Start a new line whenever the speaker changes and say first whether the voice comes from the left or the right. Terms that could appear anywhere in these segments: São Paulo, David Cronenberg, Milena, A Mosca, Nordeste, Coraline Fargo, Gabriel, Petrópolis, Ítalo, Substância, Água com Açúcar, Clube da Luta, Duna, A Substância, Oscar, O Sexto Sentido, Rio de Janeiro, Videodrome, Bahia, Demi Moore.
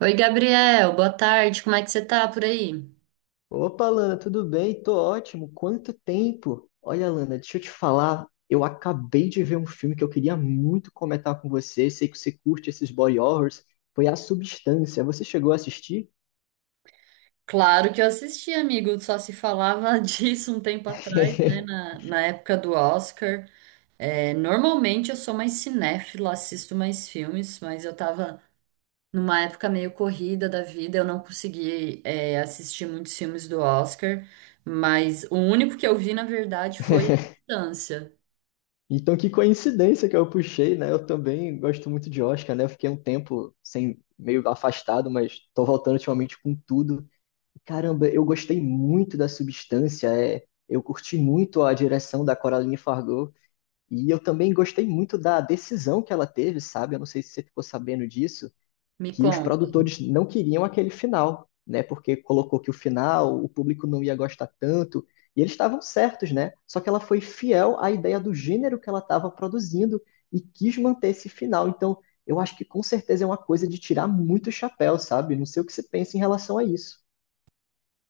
right: Oi, Gabriel, boa tarde, como é que você tá por aí?
left: Opa, Lana, tudo bem? Tô ótimo. Quanto tempo? Olha, Lana, deixa eu te falar. Eu acabei de ver um filme que eu queria muito comentar com você. Sei que você curte esses body horrors. Foi A Substância. Você chegou a assistir?
right: Claro que eu assisti, amigo, só se falava disso um tempo atrás, né, na época do Oscar. É, normalmente eu sou mais cinéfila, assisto mais filmes, mas eu tava numa época meio corrida da vida, eu não consegui, assistir muitos filmes do Oscar, mas o único que eu vi, na verdade, foi distância.
left: Então, que coincidência que eu puxei, né? Eu também gosto muito de Oscar, né? Eu fiquei um tempo sem, meio afastado, mas tô voltando ultimamente com tudo. Caramba, eu gostei muito da substância, eu curti muito a direção da Coraline Fargo. E eu também gostei muito da decisão que ela teve, sabe? Eu não sei se você ficou sabendo disso,
right: Me
left: que os
right: conta.
left: produtores não queriam aquele final, né? Porque colocou que o final, o público não ia gostar tanto, e eles estavam certos, né? Só que ela foi fiel à ideia do gênero que ela estava produzindo e quis manter esse final. Então, eu acho que com certeza é uma coisa de tirar muito chapéu, sabe? Não sei o que você pensa em relação a isso.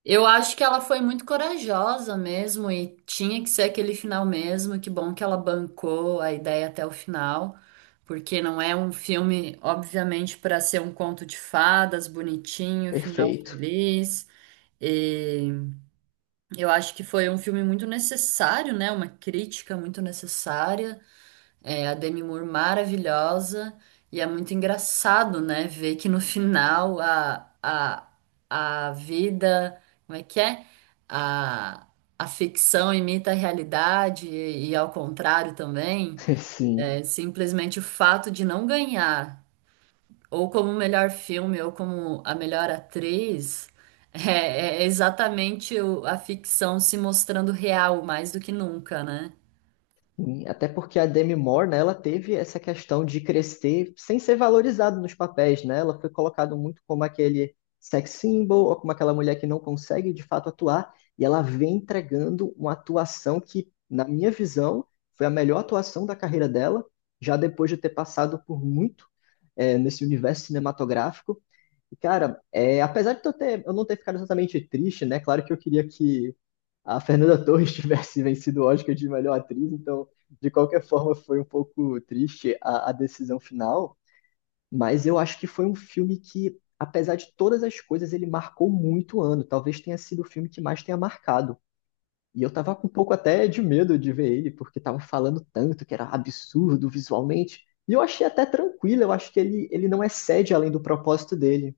right: Eu acho que ela foi muito corajosa mesmo e tinha que ser aquele final mesmo. Que bom que ela bancou a ideia até o final, porque não é um filme, obviamente, para ser um conto de fadas bonitinho, final
left: Perfeito.
right: feliz. E eu acho que foi um filme muito necessário, né? Uma crítica muito necessária. É, a Demi Moore maravilhosa. E é muito engraçado, né? Ver que no final a vida. Como é que é? A, a ficção imita a realidade e ao contrário também.
left: Sim.
right: É, simplesmente o fato de não ganhar, ou como melhor filme, ou como a melhor atriz, é exatamente a ficção se mostrando real mais do que nunca, né?
left: Sim, até porque a Demi Moore, né, ela teve essa questão de crescer sem ser valorizada nos papéis, né? Ela foi colocada muito como aquele sex symbol, ou como aquela mulher que não consegue de fato atuar, e ela vem entregando uma atuação que, na minha visão, foi a melhor atuação da carreira dela, já depois de ter passado por muito, nesse universo cinematográfico. E, cara, apesar de eu não ter ficado exatamente triste, né? Claro que eu queria que a Fernanda Torres tivesse vencido o Oscar de melhor atriz, então de qualquer forma, foi um pouco triste a decisão final, mas eu acho que foi um filme que, apesar de todas as coisas, ele marcou muito o ano. Talvez tenha sido o filme que mais tenha marcado. E eu tava com um pouco até de medo de ver ele, porque tava falando tanto que era absurdo visualmente. E eu achei até tranquilo, eu acho que ele não excede além do propósito dele.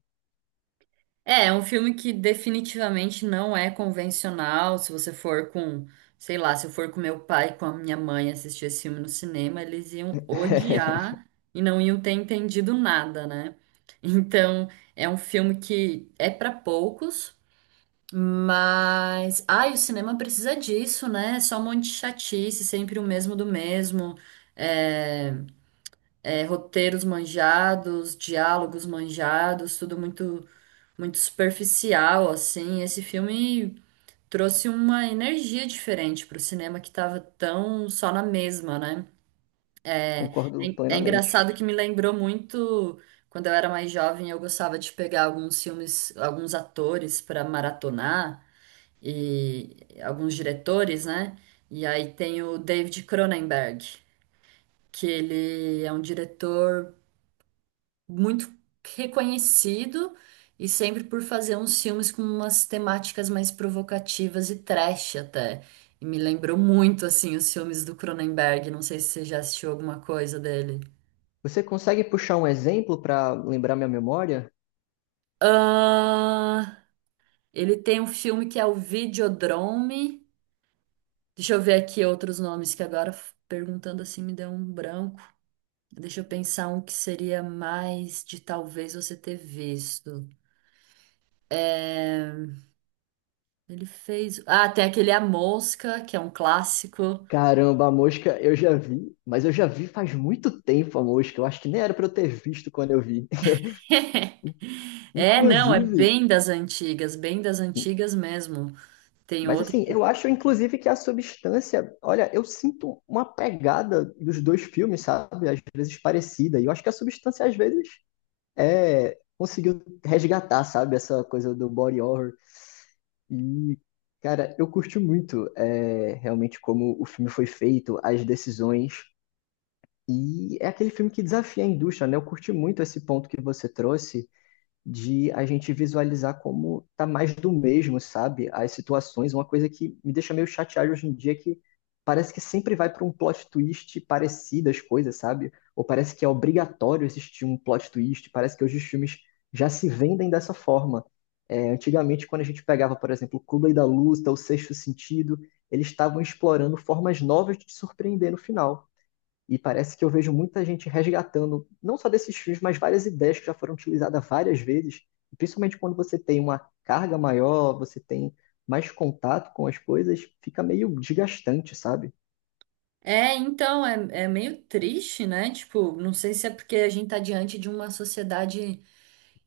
right: É um filme que definitivamente não é convencional. Se você for com, sei lá, se eu for com meu pai e com a minha mãe assistir esse filme no cinema, eles iam odiar e não iam ter entendido nada, né? Então, é um filme que é para poucos, mas ai, o cinema precisa disso, né? É só um monte de chatice, sempre o mesmo do mesmo. É, roteiros manjados, diálogos manjados, tudo muito muito superficial, assim. Esse filme trouxe uma energia diferente pro cinema que tava tão só na mesma, né? É,
left: Concordo
right: é é
left: plenamente.
right: engraçado que me lembrou muito quando eu era mais jovem, eu gostava de pegar alguns filmes, alguns atores para maratonar e alguns diretores, né? E aí tem o David Cronenberg, que ele é um diretor muito reconhecido e sempre por fazer uns filmes com umas temáticas mais provocativas e trash até. E me lembrou muito assim os filmes do Cronenberg, não sei se você já assistiu alguma coisa dele.
left: Você consegue puxar um exemplo para lembrar minha memória?
right: Ah, ele tem um filme que é o Videodrome. Deixa eu ver aqui outros nomes que agora perguntando assim me deu um branco. Deixa eu pensar um que seria mais de talvez você ter visto. É, Ele fez. Ah, tem aquele A Mosca, que é um clássico.
left: Caramba, A Mosca eu já vi, mas eu já vi faz muito tempo A Mosca. Eu acho que nem era pra eu ter visto quando eu vi.
right: É, não, é
left: Inclusive,
right: bem das antigas mesmo. Tem
left: mas
right: outro
left: assim,
right: que.
left: eu acho inclusive que a substância, olha, eu sinto uma pegada dos dois filmes, sabe? Às vezes parecida. E eu acho que a substância às vezes conseguiu resgatar, sabe? Essa coisa do body horror. E cara, eu curti muito realmente como o filme foi feito, as decisões. E é aquele filme que desafia a indústria, né? Eu curti muito esse ponto que você trouxe de a gente visualizar como tá mais do mesmo, sabe? As situações, uma coisa que me deixa meio chateado hoje em dia é que parece que sempre vai para um plot twist parecido as coisas, sabe? Ou parece que é obrigatório existir um plot twist, parece que hoje os filmes já se vendem dessa forma. É, antigamente, quando a gente pegava, por exemplo, Clube da Luta, O Sexto Sentido, eles estavam explorando formas novas de te surpreender no final. E parece que eu vejo muita gente resgatando, não só desses filmes, mas várias ideias que já foram utilizadas várias vezes. Principalmente quando você tem uma carga maior, você tem mais contato com as coisas, fica meio desgastante, sabe?
right: É, então, é meio triste, né? Tipo, não sei se é porque a gente tá diante de uma sociedade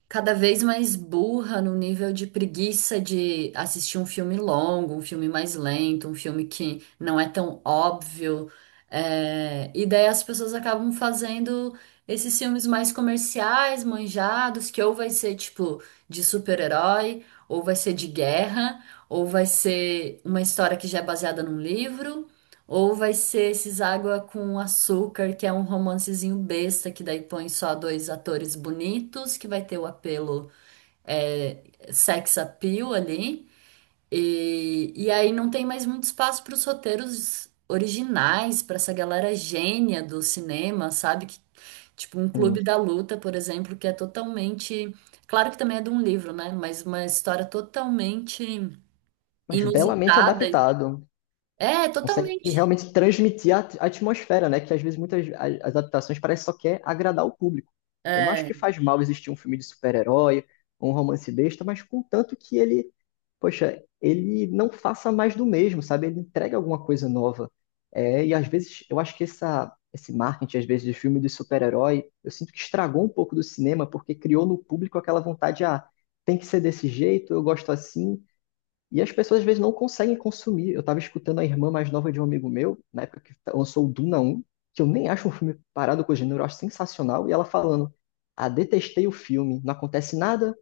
right: cada vez mais burra no nível de preguiça de assistir um filme longo, um filme mais lento, um filme que não é tão óbvio. E daí as pessoas acabam fazendo esses filmes mais comerciais, manjados, que ou vai ser tipo de super-herói, ou vai ser de guerra, ou vai ser uma história que já é baseada num livro. Ou vai ser esses Água com Açúcar, que é um romancezinho besta, que daí põe só dois atores bonitos, que vai ter o apelo, é, sex appeal ali. E aí não tem mais muito espaço para os roteiros originais, para essa galera gênia do cinema, sabe? Que, tipo, um
left: Sim.
right: Clube da Luta, por exemplo, que é totalmente. Claro que também é de um livro, né? Mas uma história totalmente
left: Mas belamente
right: inusitada.
left: adaptado.
right: É,
left: Consegue
right: totalmente.
left: realmente transmitir a atmosfera, né? Que às vezes muitas as adaptações parece só quer agradar o público. Eu não acho
right: é
left: que faz mal existir um filme de super-herói, um romance besta, mas contanto que ele, poxa, ele não faça mais do mesmo, sabe? Ele entrega alguma coisa nova. É, e às vezes eu acho que esse marketing, às vezes, de filme de super-herói, eu sinto que estragou um pouco do cinema, porque criou no público aquela vontade, ah, tem que ser desse jeito, eu gosto assim. E as pessoas às vezes não conseguem consumir. Eu estava escutando a irmã mais nova de um amigo meu, na época que lançou o Duna um que eu nem acho um filme parado com o gênero, eu acho sensacional, e ela falando: Ah, detestei o filme, não acontece nada.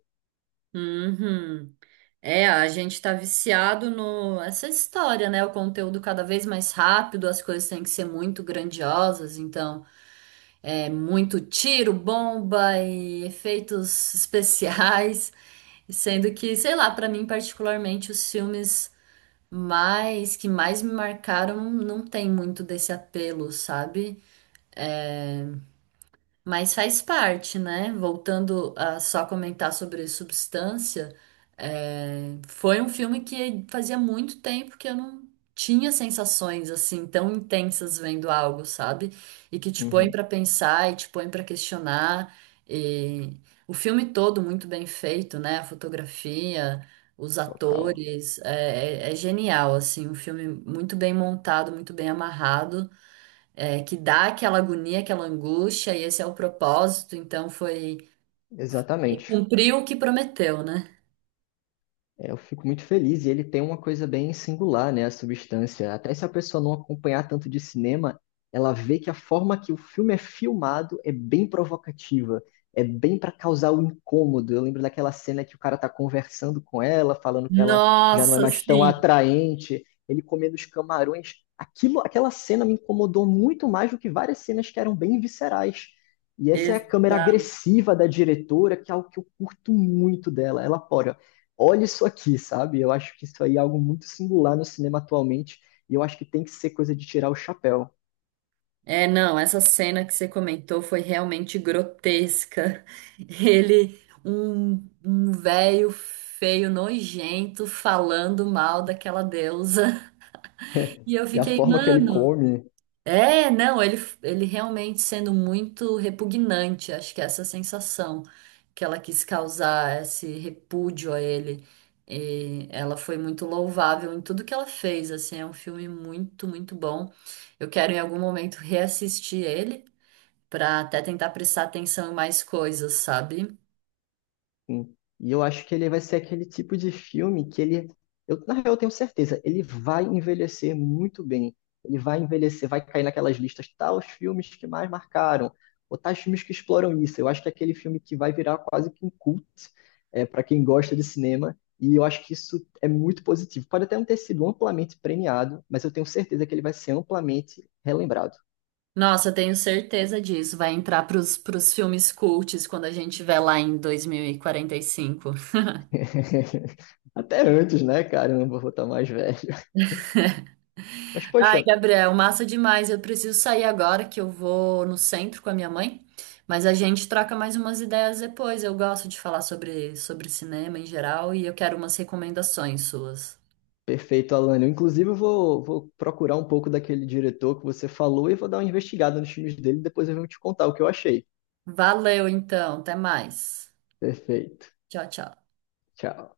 right: Uhum. É, a gente tá viciado no essa história, né? O conteúdo cada vez mais rápido, as coisas têm que ser muito grandiosas, então é muito tiro, bomba e efeitos especiais, sendo que, sei lá, pra mim particularmente os filmes mais me marcaram não tem muito desse apelo, sabe? Mas faz parte, né? Voltando a só comentar sobre Substância, foi um filme que fazia muito tempo que eu não tinha sensações assim tão intensas vendo algo, sabe? E que te põe
left: Uhum.
right: pra pensar e te põe pra questionar. E o filme todo muito bem feito, né? A fotografia, os
left: Total.
right: atores, é genial, assim, um filme muito bem montado, muito bem amarrado, que dá aquela agonia, aquela angústia, e esse é o propósito, então
left: Exatamente.
right: cumpriu o que prometeu, né?
left: É, eu fico muito feliz. E ele tem uma coisa bem singular, né? A substância. Até se a pessoa não acompanhar tanto de cinema, ela vê que a forma que o filme é filmado é bem provocativa. É bem para causar o incômodo. Eu lembro daquela cena que o cara tá conversando com ela, falando que ela já não é
right: Nossa,
left: mais tão
right: sim,
left: atraente, ele comendo os camarões. Aquilo, aquela cena me incomodou muito mais do que várias cenas que eram bem viscerais. E essa é a câmera
right: exato.
left: agressiva da diretora, que é algo que eu curto muito dela. Ela pode, olha isso aqui, sabe? Eu acho que isso aí é algo muito singular no cinema atualmente, e eu acho que tem que ser coisa de tirar o chapéu.
right: É, não, essa cena que você comentou foi realmente grotesca. Ele, um, um velho feio, nojento, falando mal daquela deusa. E eu
left: E a
right: fiquei,
left: forma que ele
right: mano.
left: come.
right: É, não, ele realmente sendo muito repugnante, acho que é essa sensação que ela quis causar, esse repúdio a ele, e ela foi muito louvável em tudo que ela fez, assim, é um filme muito, muito bom. Eu quero em algum momento reassistir ele para até tentar prestar atenção em mais coisas, sabe?
left: Sim. E eu acho que ele vai ser aquele tipo de filme que eu, na real, eu tenho certeza, ele vai envelhecer muito bem. Ele vai envelhecer, vai cair naquelas listas, tais filmes que mais marcaram, ou tais filmes que exploram isso. Eu acho que é aquele filme que vai virar quase que um cult, para quem gosta de cinema, e eu acho que isso é muito positivo. Pode até não ter sido amplamente premiado, mas eu tenho certeza que ele vai ser amplamente relembrado.
right: Nossa, eu tenho certeza disso, vai entrar pros, pros filmes cults quando a gente estiver lá em dois mil e quarenta e cinco.
left: Até antes, né, cara? Eu não vou botar mais velho. Mas,
right: Ai,
left: poxa,
right: Gabriel, massa demais. Eu preciso sair agora que eu vou no centro com a minha mãe, mas a gente troca mais umas ideias depois. Eu gosto de falar sobre, sobre cinema em geral e eu quero umas recomendações suas.
left: perfeito, Alane. Inclusive, eu vou procurar um pouco daquele diretor que você falou e vou dar uma investigada nos filmes dele e depois eu vou te contar o que eu achei.
right: Valeu, então. Até mais.
left: Perfeito.
right: Tchau, tchau.
left: Tchau.